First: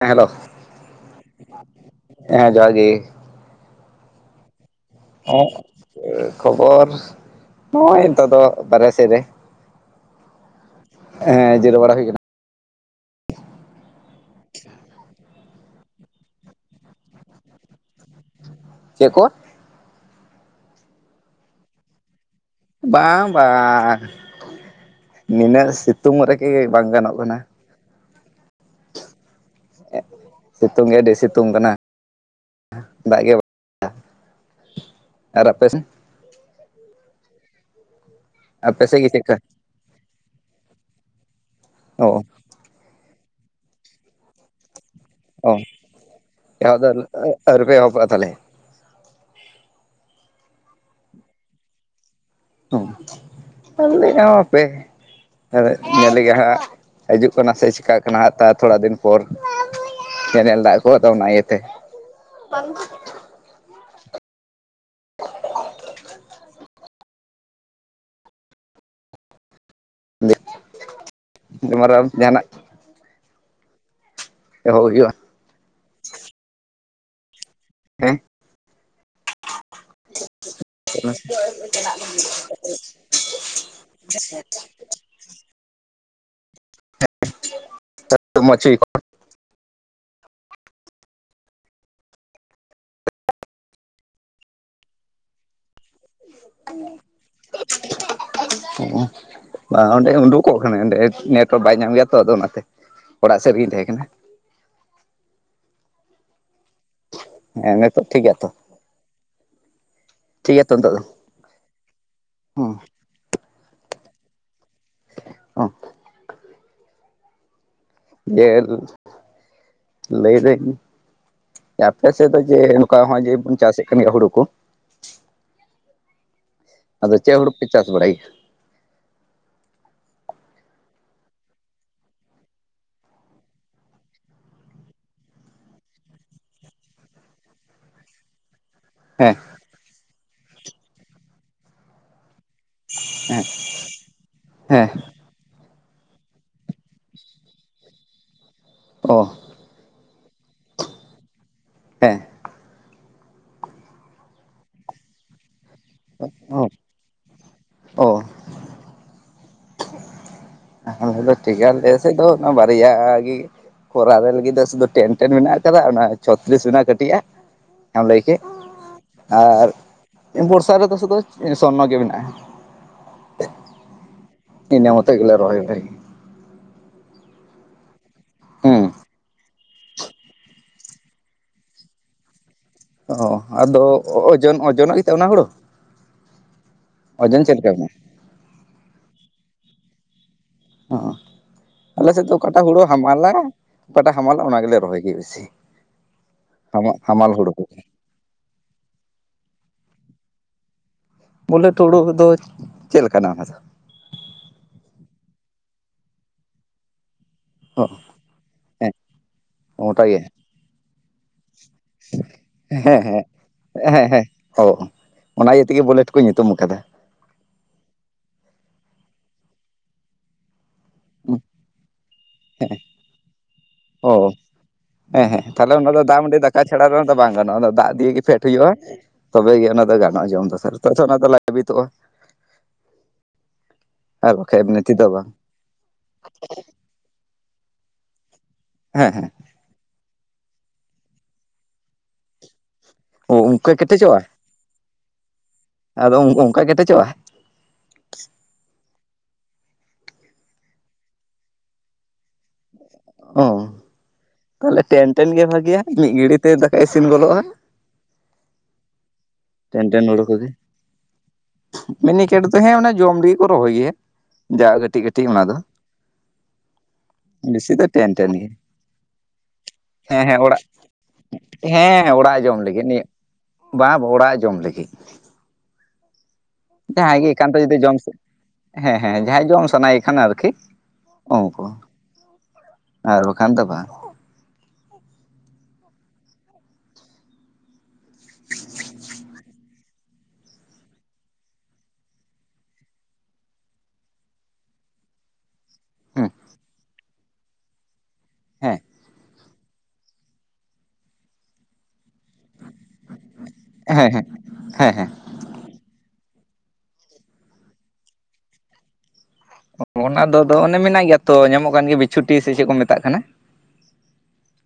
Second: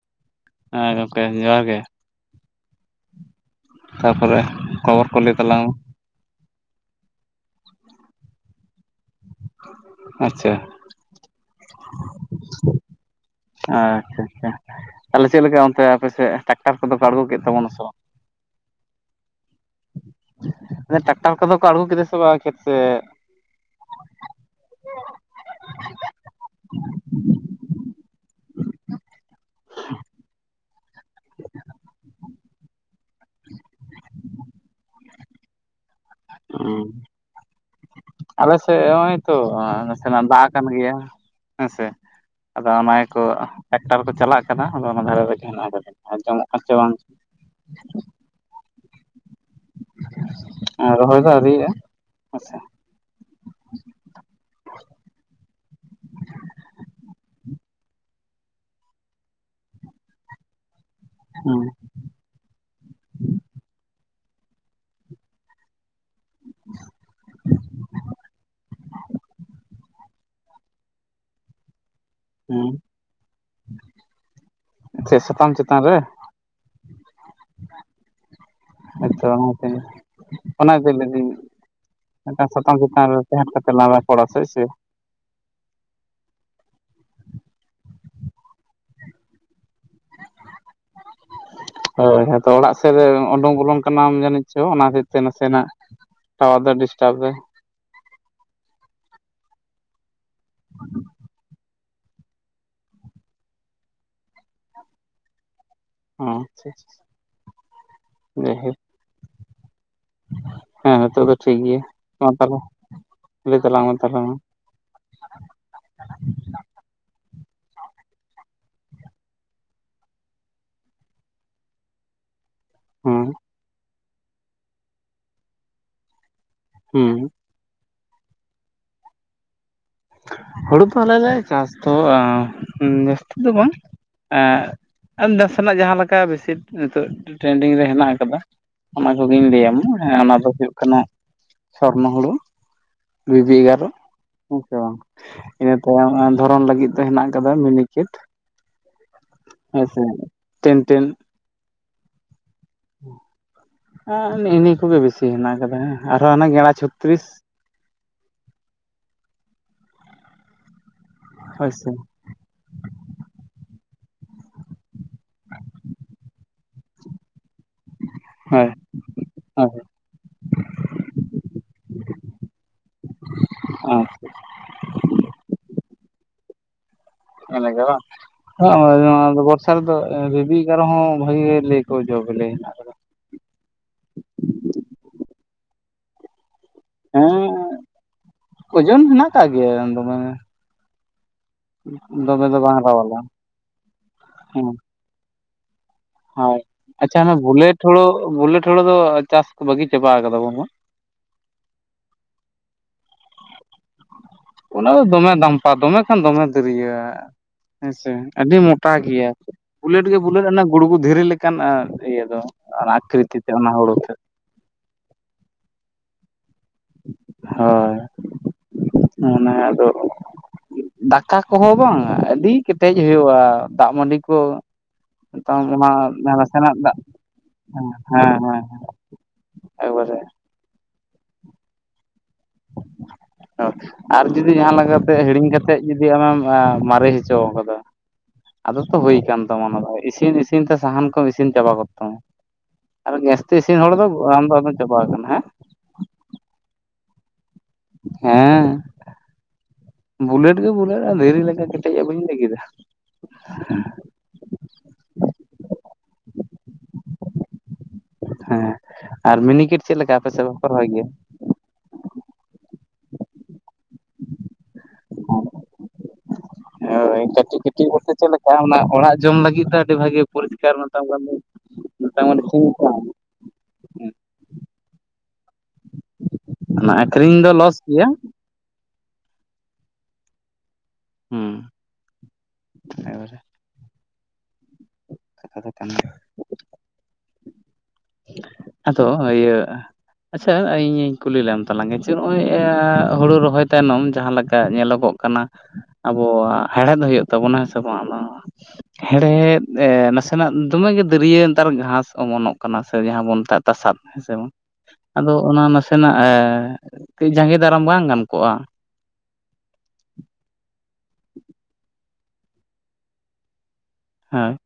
ᱦᱮᱸ ᱦᱮᱞᱳ, ᱦᱮᱸ ᱜᱚᱝᱠᱮ ᱡᱚᱦᱟᱨ ᱜᱮ᱾ ᱦᱮᱸ ᱡᱚᱦᱟᱨ ᱜᱤ᱾ ᱛᱟᱯᱚᱨᱮ ᱠᱷᱚᱵᱚᱨ ᱠᱚ ᱞᱮ ᱛᱟᱞᱟᱝ ᱢᱮ? ᱠᱷᱚᱵᱚᱨ ᱱᱚᱜᱼᱚᱭ ᱱᱤᱛᱚᱜ ᱫᱚ ᱵᱟᱨᱦᱮ ᱥᱮᱫ ᱨᱮ᱾ ᱟᱪᱪᱷᱟ᱾ ᱦᱮᱸ ᱡᱮᱫᱟᱹᱣ ᱵᱟᱲᱟ ᱦᱩᱭ ᱠᱟᱱᱟ᱾ ᱟᱪᱪᱷᱟ ᱪᱷᱟ ᱪᱷᱟ ᱛᱟᱦᱞᱮ ᱪᱮᱫ ᱞᱮᱠᱟ ᱚᱱᱛᱮ ᱟᱯᱮᱥᱮᱫ ᱴᱟᱠᱴᱟᱨ ᱠᱚᱼᱫᱚ ᱯᱮ ᱟᱬᱜᱳ ᱠᱮᱫ ᱛᱟᱵᱚᱱᱟ ᱥᱮ ᱵᱟᱝ? ᱪᱮᱫ ᱠᱚ? ᱴᱟᱠᱴᱟᱨ ᱠᱟᱫᱚ ᱠᱚ ᱟᱲᱜᱳ ᱠᱮᱫᱟ ᱥᱮ ᱵᱟᱝ ᱠᱷᱮᱛ? ᱥᱮ ᱵᱟᱝ ᱵᱟᱝ ᱱᱤᱱᱟᱹᱜ ᱥᱤᱛᱩᱝ ᱨᱮᱜᱮ ᱵᱟᱝ ᱜᱟᱱᱚᱜ ᱠᱟᱱᱟ᱾ ᱥᱤᱛᱩᱝ ᱜᱮ ᱟᱹᱰᱤ ᱥᱤᱛᱩᱝ ᱠᱟᱱᱟ ᱫᱟᱜ ᱜᱮ ᱵᱟᱝ᱾ ᱟᱨ ᱟᱯᱮᱥᱮᱱ? ᱟᱞᱮ ᱥᱮᱜ ᱟᱯᱮ ᱥᱮᱫ ᱜᱮ ᱪᱮᱫᱠᱟ ᱦᱚᱜᱚᱭᱼᱛᱚ ᱫᱟᱜ ᱟᱠᱟᱱ ᱜᱮᱭᱟ ᱦᱮᱸ ᱥᱮ᱾ ᱚ᱾ ᱟᱫᱚ ᱚᱱᱟ ᱜᱮ ᱠᱚ ᱴᱟᱠᱴᱟᱨ ᱠᱚ ᱪᱟᱞᱟᱜ ᱠᱟᱱᱟ ᱦᱚᱞᱟ ᱢᱚᱱᱮᱨ ᱦᱟᱹᱨᱤᱡ ᱜᱮ ᱚ ᱦᱮᱱᱟᱜᱼᱟ ᱟᱠᱟᱫᱟ ᱟᱡᱚᱢᱚᱜ ᱠᱟᱱ ᱪᱚ ᱮᱦᱚᱵ ᱫᱚ ᱵᱟᱝ ᱟᱹᱣᱨᱤᱯᱮ ᱮᱦᱚᱵᱚᱜᱼᱟ ᱛᱟᱦᱚᱞᱮ ᱨᱚᱦᱚᱭ ᱫᱚ ᱟᱹᱣᱨᱤ ᱭᱟᱜᱼᱟ ᱦᱮᱸ ᱥᱮ᱾ ᱟᱹᱞᱤᱧᱟᱜ ᱦᱚ ᱯᱮ ᱦᱮ ᱧᱮᱞ ᱞᱮᱜᱮᱭ ᱦᱟᱸᱜ ᱦᱤᱡᱩᱜ ᱠᱟᱱᱟ ᱥᱮ ᱪᱤᱠᱟᱹᱜ ᱠᱟᱱᱟ ᱟᱨ ᱛᱷᱚᱲᱟ ᱫᱤᱱ ᱯᱚᱨ᱾ ᱠᱮᱱᱮᱞ ᱫᱟᱜ ᱠᱚ ᱚᱱᱟ ᱤᱭᱟᱹ ᱛᱮ᱾ ᱦᱩᱸ [unintelligible] [unintelligible] ᱡᱟᱸᱦᱟ ᱱᱟᱜ? ᱮᱦᱚᱵ ᱦᱩᱭᱩᱜᱼᱟ [unintelligible] ᱥᱟᱛᱟᱢ ᱪᱮᱛᱟᱱ ᱨᱮ? ᱦᱮᱸ᱾ ᱦᱭᱼᱛᱚ ᱜᱚᱢ ᱠᱮ ᱚᱱᱟ ᱜᱮ ᱞᱮ ᱫᱤᱧ ᱢᱤᱫᱴᱟᱝ ᱥᱟᱛᱟᱢ ᱪᱮᱛᱟᱱ ᱨᱮ ᱛᱟᱦᱮᱸ ᱠᱟᱛᱮ ᱞᱟᱸᱝ ᱨᱚᱯᱚᱲᱼᱟ ᱥᱮ ᱪᱮᱜ? [unintelligible] ᱦᱳᱭ ᱟᱫᱚ ᱚᱲᱟᱜ ᱥᱮᱫ ᱨᱮ ᱩᱰᱳᱝ ᱵᱚᱞᱚᱱ ᱠᱟᱱᱟᱢ ᱡᱟᱹᱱᱤᱡ ᱪᱚ ᱚᱱᱟ ᱦᱚᱛᱮᱡ ᱛᱮ ᱱᱟᱥᱮ ᱱᱟᱜ ᱴᱟᱣᱟᱨ ᱫᱚ ᱰᱤᱥᱴᱟᱵ ᱫᱟᱭ [unintelligible] ᱚ ᱵᱟ ᱚᱸᱰᱮ ᱩᱰᱩᱠᱚᱜ ᱠᱟᱱᱟ ᱚᱸᱰᱮ ᱱᱮᱴᱚᱣᱟᱨᱠ ᱵᱟᱭ ᱧᱟᱢ ᱜᱮᱭᱟ ᱛᱚ ᱟᱫᱚ ᱚᱱᱟᱛᱮ ᱚᱲᱟᱜ ᱥᱮᱫ ᱨᱮᱜᱤᱧ ᱛᱟᱦᱮᱸ ᱠᱟᱱᱟ᱾ ᱦᱮᱸ ᱪᱷᱟ ᱪᱷᱟ ᱦᱮᱸ ᱱᱤᱛᱚᱜ ᱴᱷᱤᱠ ᱜᱮᱭᱟ ᱛᱚ? ᱴᱷᱤᱠ ᱜᱮᱭᱟ ᱛᱚ ᱱᱤᱛᱚᱜ ᱦᱮᱸ ᱦᱤᱛᱚᱜ ᱫᱚ ᱴᱷᱤᱠ ᱜᱮᱭᱟ ᱢᱟ ᱛᱟᱦᱚᱞᱮ ᱦᱮᱸ ᱞᱟᱹᱭ ᱛᱟᱞᱟᱝ ᱢᱮ ᱛᱟᱦᱞᱮ ᱢᱟ? ᱚᱻ ᱡᱮ ᱞᱟᱹᱭ ᱞᱮᱜ ᱢᱤᱭᱤᱧ ᱟᱯᱮ ᱥᱮᱫ ᱫᱚ ᱡᱮ ᱱᱚᱝᱠᱟ ᱦᱮᱸ ᱡᱮ ᱵᱚᱱ ᱪᱟᱥᱮᱫ ᱠᱟᱱ ᱜᱮᱭᱟ ᱦᱩᱲᱩ ᱠᱚᱼᱼ ᱟᱫᱚ ᱦᱩᱸ ᱪᱮᱫ ᱦᱩᱲᱩᱯᱮ ᱪᱟᱥ ᱵᱟᱲᱟᱭ ᱜᱮᱭᱟ? ᱦᱩᱲᱩ ᱫᱚ ᱟᱞᱮ ᱞᱮ ᱪᱟᱥ ᱫᱚ ᱡᱟᱹᱥᱛᱤ ᱫᱚ ᱵᱟᱝᱼᱼ ᱱᱟᱥᱮᱱᱟᱜ ᱡᱟᱦᱟᱸ ᱞᱮᱠᱟ ᱵᱮᱥᱤ ᱱᱤᱛᱚᱜ ᱴᱨᱮᱱᱰᱤᱝ ᱨᱮ ᱦᱮᱱᱟᱜ ᱟᱠᱟᱫᱟ᱾ ᱚᱱᱟ ᱦᱮᱸ ᱠᱚᱜᱤᱧ ᱞᱟᱹᱭᱟᱢᱟ ᱦᱮᱸ ᱚᱱᱟ ᱫᱚ ᱦᱩᱭᱩᱜ ᱠᱟᱱᱟ ᱥᱚᱨᱱᱚ ᱦᱩᱲᱩ। ᱵᱤᱵᱤ ᱮᱜᱟᱨᱚ ᱦᱮᱸ ᱥᱮ ᱵᱟᱝ ᱦᱮᱸᱼᱼ ᱤᱱᱟᱹ ᱛᱟᱭᱚᱢ ᱫᱷᱚᱨᱚᱱ ᱞᱟᱹᱜᱤᱫ ᱫᱚ ᱦᱮᱱᱟᱜ ᱟᱠᱟᱫᱟ ᱢᱤᱱᱤ ᱠᱮᱴᱼᱼ ᱚ ᱦᱮᱸ ᱥᱮ ᱴᱮᱱ ᱴᱮᱱ, ᱦᱮᱸ ᱮ ᱱᱮᱜᱼ ᱱᱤᱭᱟᱹ ᱠᱚᱜᱮ ᱵᱮᱥᱤ ᱦᱮᱱᱟᱜ ᱠᱟᱫᱟ। ᱟᱨᱦᱚᱸ ᱦᱟᱱᱮ ᱜᱮᱲᱟ ᱪᱷᱚᱛᱨᱤᱥᱼᱼ ᱚᱼᱼ ᱟᱞᱮ ᱫᱚ ᱴᱷᱤᱠ ᱦᱳᱭ ᱥᱮ ᱜᱮᱭᱟ ᱚᱱᱟ ᱵᱟᱨᱭᱟ ᱜᱮ ᱠᱷᱚᱨᱟ ᱨᱮ ᱞᱟᱹᱜᱤᱫ ᱫᱚ ᱥᱩᱫᱩ ᱴᱮᱱ। ᱴᱮᱱ ᱢᱮᱱᱟᱜ ᱟᱠᱟᱫᱟ ᱚᱱᱟ ᱪᱷᱚᱛᱨᱤᱥ ᱨᱮᱱᱟᱜ ᱠᱟᱹᱴᱤᱡ ᱟ ᱚᱱᱟ ᱞᱟᱹᱭ ᱠᱮᱫ ᱦᱳᱭ ᱟᱨᱼᱼ ᱦᱳᱭ ᱵᱚᱨᱥᱟ ᱨᱮᱫᱚ ᱥᱩᱫᱩ ᱥᱚᱨᱱᱚ ᱜᱮ ᱢᱮᱱᱟᱜᱼᱟ᱾ ᱟᱨ ᱤᱱᱟᱹᱢᱚᱛᱚ ᱜᱮᱞᱮ ᱨᱚᱦᱚᱭ ᱟ ᱵᱷᱟ [unintelligible] ᱦᱮᱸ ᱱᱮᱛᱟᱨ ᱫᱚ ᱵᱤᱵᱤ ᱮᱜᱟᱨᱚ ᱦᱚᱸ ᱵᱷᱟᱹᱜᱤ ᱞᱟᱹᱭ ᱟᱠᱚ ᱡᱚ ᱵᱮᱞᱮ ᱦᱮᱱᱟᱜᱼᱟ। ᱚ ᱟᱫᱚ ᱳᱡᱚᱱ ᱳᱡᱚᱱᱟᱜ ᱜᱮᱛ ᱚᱱᱟ ᱦᱩᱲᱳᱼᱼ ᱚᱡᱚᱱ ᱪᱮᱫ ᱦᱮᱸ ᱞᱮᱠᱟ ᱢᱮᱱᱟᱜᱼᱟ? ᱳᱡᱚᱱ ᱦᱮᱱᱟᱜ ᱟᱠᱟᱫ ᱜᱮᱭᱟ ᱫᱚ ᱢᱟᱱᱮᱼᱼ ᱚ ᱟᱞᱮ ᱥᱮᱫ ᱫᱚ ᱚᱠᱟᱴᱟᱜ ᱵᱟᱝ ᱦᱩᱲᱩ ᱨᱟᱣᱟᱞᱟ ᱦᱟᱢᱟᱞᱟ, ᱚᱠᱟᱴᱟᱜ ᱦᱟᱢᱟᱞᱟ ᱚᱱᱟ ᱦᱮᱸ ᱜᱮᱞᱮ ᱨᱚᱦᱚᱭ ᱜᱮᱭᱟ ᱵᱮᱥᱤ। ᱦᱳᱭ ᱦᱟᱢᱟᱞ ᱟᱪᱪᱷᱟ ᱦᱟᱢᱟᱞ ᱚᱱᱟ ᱦᱩᱲᱩ ᱠᱚᱜᱮ ᱵᱩᱞᱮᱴᱹ ᱦᱩᱲᱩ ᱵᱩᱞᱮᱴ ᱦᱩᱲᱳ ᱫᱚ ᱪᱟᱥ ᱵᱟᱹᱜᱤ ᱪᱟᱵᱟ ᱠᱟᱫᱟ ᱵᱟᱝ? ᱵᱩᱞᱮᱴ ᱦᱩᱲᱩ ᱫᱚ ᱪᱮᱫ ᱞᱮᱠᱟᱱᱟ ᱚᱱᱟ ᱫᱚ? ᱚᱱᱟ ᱫᱚ ᱫᱚᱢᱮ ᱫᱟᱢᱯᱟ ᱫᱚᱢᱮ ᱠᱷᱟᱱ ᱫᱚᱢᱮ ᱫᱤᱨᱭᱟᱹ ᱚ ᱦᱮᱸᱥᱮ ᱟᱹᱰᱤ ᱦᱮᱸ ᱢᱚᱴᱟ ᱜᱮᱭᱟ ᱵᱩᱞᱮᱴ ᱢᱚᱴᱟ ᱜᱮ ᱜᱮᱭᱟ ᱵᱩᱞᱮᱴ ᱚᱱᱟ ᱜᱩᱲᱜᱩ ᱫᱷᱤᱨᱤ ᱞᱮᱠᱟᱱ। ᱤᱭᱟᱹ ᱫᱚ ᱦᱮᱸ ᱚᱱᱟ ᱦᱮᱸ ᱟᱠᱨᱤᱛᱤ ᱛᱮᱜ ᱚᱱᱟ ᱦᱩᱲᱩ ᱦᱮᱸ ᱛᱮᱜ। ᱦᱮᱸ ᱚ ᱚ ᱚᱱᱟ ᱤᱭᱟᱹ ᱛᱮᱜᱮ ᱵᱩᱞᱮᱴ ᱠᱚ ᱧᱩᱛᱩᱢ ᱟᱠᱟᱫᱟ। ᱦᱳᱭ। ᱚᱫᱟ ᱫᱚ ᱫᱟᱠᱟ ᱠᱚᱦᱚᱸ ᱵᱟᱝᱼᱟ ᱟᱹᱰᱤ ᱠᱮᱴᱮᱡ ᱦᱩᱭᱩᱜᱼᱟ, ᱫᱟᱜ ᱢᱟᱹᱰᱤ ᱚ ᱠᱚᱼᱼ ᱦᱮᱸ ᱦᱮᱸ ᱛᱟᱦᱚᱞᱮ ᱚᱱᱟ ᱫᱚ ᱫᱟᱜ ᱢᱟᱹᱰᱤ ᱫᱟᱠᱟ ᱪᱷᱟᱲᱟ ᱫᱟᱜ ᱨᱮ ᱫᱚ ᱵᱟᱝ ᱜᱟᱱᱚᱜᱼᱟ ᱫᱚ ᱫᱟᱜ ᱫᱤᱭᱮ ᱜᱮ ᱦᱮᱸ ᱯᱷᱮᱰ ᱦᱮᱸ ᱦᱩᱭᱩᱜᱼᱟ। ᱛᱚᱵᱮᱜᱮ ᱚᱱᱟ ᱫᱚ ᱮᱠᱵᱟᱨᱮ ᱜᱟᱱᱚᱜᱼᱟ ᱡᱚᱢ ᱫᱚ ᱛᱚᱱᱟ ᱫᱚ ᱞᱟᱹᱵᱤᱛᱚᱜᱼᱟ। ᱟᱨ ᱡᱩᱫᱤ ᱵᱟᱠᱷᱟᱡ ᱡᱟᱦᱟᱸ ᱮᱢᱱᱤ ᱞᱮᱠᱟ ᱛᱮᱫᱚ ᱠᱟᱛᱮᱜ ᱵᱟᱝ ᱦᱤᱲᱤᱧ ᱠᱟᱛᱮ ᱡᱩᱫᱤᱢ ᱢᱟᱨᱮ ᱦᱚᱪᱚ ᱦᱚᱪᱚ ᱟᱠᱟᱫᱟ ᱟᱫᱚ ᱛᱚ ᱦᱮᱸ ᱦᱮᱸ ᱦᱩᱭ ᱠᱟᱱ ᱛᱟᱼᱼ ᱚᱱᱟ ᱫᱚ ᱤᱥᱤᱱ ᱤᱥᱤᱱ ᱛᱮ ᱥᱟᱦᱟᱱ ᱠᱚᱢ ᱤᱥᱤᱱ ᱪᱟᱵᱟ ᱠᱚᱜ ᱛᱟᱢᱟ। ᱟᱨ ᱚ ᱜᱮᱥ ᱛᱮ ᱚᱱᱠᱟ ᱤᱥᱤᱱ ᱦᱚᱲ ᱫᱚ ᱠᱮᱴᱮᱡᱚᱜᱼᱟ ᱟᱢ ᱫᱚ ᱟᱫᱚᱢ ᱪᱟᱵᱟ ᱟᱠᱟᱱᱟ᱾ ᱦᱮᱸ ᱟᱫᱚ ᱚᱝ ᱚᱝᱠᱟ ᱠᱮᱴᱮᱪᱚᱜ-ᱟ? ᱦᱮᱸ, ᱵᱩᱞᱮᱴ ᱜᱮ ᱵᱩᱞᱮᱴ, ᱟᱨ ᱫᱷᱤᱨᱤ ᱞᱮᱠᱟ ᱠᱮᱴᱮᱡ-ᱟ ᱵᱟᱹᱧ ᱞᱟᱭ ᱠᱮᱫᱟ᱾ ᱦᱩᱸ, ᱛᱟᱦᱞᱮ ᱴᱮᱱ ᱴᱮᱱ ᱜᱮ ᱵᱷᱟᱜᱤᱭᱟ ᱢᱤᱫ ᱜᱷᱟᱲᱤᱡ ᱛᱮ ᱫᱟᱠᱟ ᱤᱥᱤᱱ ᱜᱚᱫᱚᱜ-ᱟ᱾ ᱦᱮᱸ ᱟᱨ ᱢᱤᱱᱤᱠᱮᱴ ᱴᱮᱱ ᱪᱮᱫ ᱴᱮᱱ ᱞᱮᱠᱟ ᱦᱩᱲᱩ ᱟᱯᱮ ᱥᱮᱫ ᱠᱚᱜᱮ ᱵᱟᱠᱚ ᱨᱚᱦᱚᱭ ᱜᱮᱭᱟ? ᱢᱤᱱᱤᱠᱮᱴ ᱫᱚ ᱦᱮᱸ ᱚᱱᱟ ᱡᱚᱢ ᱞᱟᱹᱜᱤᱫ ᱠᱚ ᱨᱚᱦᱚᱭ ᱜᱮᱭᱟ ᱡᱟ ᱠᱟᱹᱴᱤᱡ ᱠᱟᱹᱴᱤᱡ ᱚᱱᱟ ᱫᱚ᱾ ᱦᱳᱭ, ᱠᱟᱹᱴᱤᱡ ᱵᱮᱥᱤ ᱫᱚ ᱠᱟᱹᱴᱤᱡ ᱵᱚᱞᱛᱮ ᱴᱮᱱ ᱪᱮᱫ ᱴᱮᱱ ᱜᱮ ᱞᱮᱠᱟ ᱚᱱᱟ ᱚᱲᱟᱜ ᱡᱚᱢ ᱞᱟᱹᱜᱤᱫ ᱫᱚ ᱟᱹᱰᱤ ᱵᱷᱟᱜᱤ ᱦᱮᱸ ᱦᱮᱸ ᱚᱲᱟᱜ ᱯᱚᱨᱤᱥᱠᱟᱨ ᱢᱮᱛᱟᱢ ᱠᱟᱱ ᱫᱩᱧ। ᱢᱚᱴᱟᱢᱩᱴᱤ ᱪᱷᱤᱢ ᱪᱷᱟᱢ᱾ ᱵᱟ ᱵᱚ ᱚᱲᱟᱜ ᱡᱚᱢ ᱞᱟᱹᱜᱤᱫ᱾ ᱚᱱᱟ ᱡᱟᱦᱟᱸᱭ ᱜᱮ ᱟᱠᱷᱨᱤᱧ ᱫᱚ ᱮᱠᱟᱱᱛᱚ ᱞᱚᱥ ᱡᱩᱫᱤ ᱡᱚᱢ ᱜᱮᱭᱟ ᱥᱮ, ᱦᱮᱸ ᱦᱮᱸ ᱡᱟᱦᱟᱸᱭ ᱡᱚᱢ ᱥᱟᱱᱟᱭᱮ ᱠᱷᱟᱱ ᱟᱨᱠᱤ᱾ ᱚ ᱦᱚ, ᱦᱩᱸ ᱟᱨ ᱮᱵᱟᱨᱮ ᱵᱟᱠᱷᱟᱱ ᱫᱚ ᱵᱟᱝ᱾ ᱠᱟᱛᱷᱟ ᱫᱚ ᱠᱟᱱ ᱜᱮᱭᱟ᱾ ᱟᱫᱚ ᱤᱭᱟᱹ ᱟᱪᱪᱷᱟ ᱤᱧᱤᱧ ᱠᱩᱞᱤ ᱞᱮᱢ ᱛᱟᱞᱟᱝ ᱜᱮ, ᱡᱮ ᱱᱚᱜ-ᱚᱭ ᱦᱩᱲᱩ ᱨᱚᱦᱚᱭ ᱛᱟᱭᱱᱚᱢ ᱡᱟᱦᱟᱸ ᱞᱟᱠ ᱠᱟ ᱧᱮᱞᱚᱜᱚᱜ ᱠᱟᱱᱟ ᱦᱮᱸ ᱟᱵᱚᱣᱟᱜ ᱦᱮᱲᱦᱮᱫ ᱦᱩᱭᱩᱜ ᱛᱟᱵᱚᱱᱟ ᱦᱮᱸ ᱥᱮ ᱵᱟᱝ ‌ᱱᱚᱣᱟ ᱦᱮᱸ ᱦᱮᱲᱦᱮᱫ ᱮᱻ ᱱᱟᱥᱮᱱᱟᱜ ᱫᱚᱢᱮ ᱜᱮ ᱫᱟᱹᱨᱭᱟᱹ ᱱᱮᱛᱟᱨ ᱜᱷᱟᱸᱥ ᱚᱢᱚᱱᱚᱜ ᱠᱟᱱᱟ ᱥᱮ ᱡᱟᱦᱟᱸ ᱵᱚᱱ ᱢᱮᱛᱟᱜ ᱛᱟᱥᱟᱫ ᱦᱮᱸ ᱥᱮ ᱵᱟᱝ, ᱦᱮᱸ ᱦᱮᱸ ᱟᱫᱚ ᱚᱱᱟ ᱱᱟᱥᱮ ᱥᱮᱱᱟᱜ ᱮᱻ, ᱠᱟᱺᱡ ᱡᱟᱸᱜᱮ ᱫᱟᱨᱟᱢ ᱵᱟᱝ ᱜᱟᱱ ᱠᱚᱜ-ᱟ? ᱚᱱᱟ ᱫᱚ ᱟᱫᱚ, ᱚᱱᱮ ᱢᱮᱱᱟᱜ ᱜᱮᱭᱟ ᱛᱚ ᱧᱟᱢᱚᱜ ᱠᱟᱱ ᱜᱮᱭᱟ ᱵᱤᱪᱷᱩᱴᱤ ᱥᱮ ᱪᱮᱫ ᱠᱩ ᱢᱮᱛᱟᱜ ᱠᱟᱱᱟ? ᱦᱮᱸ᱾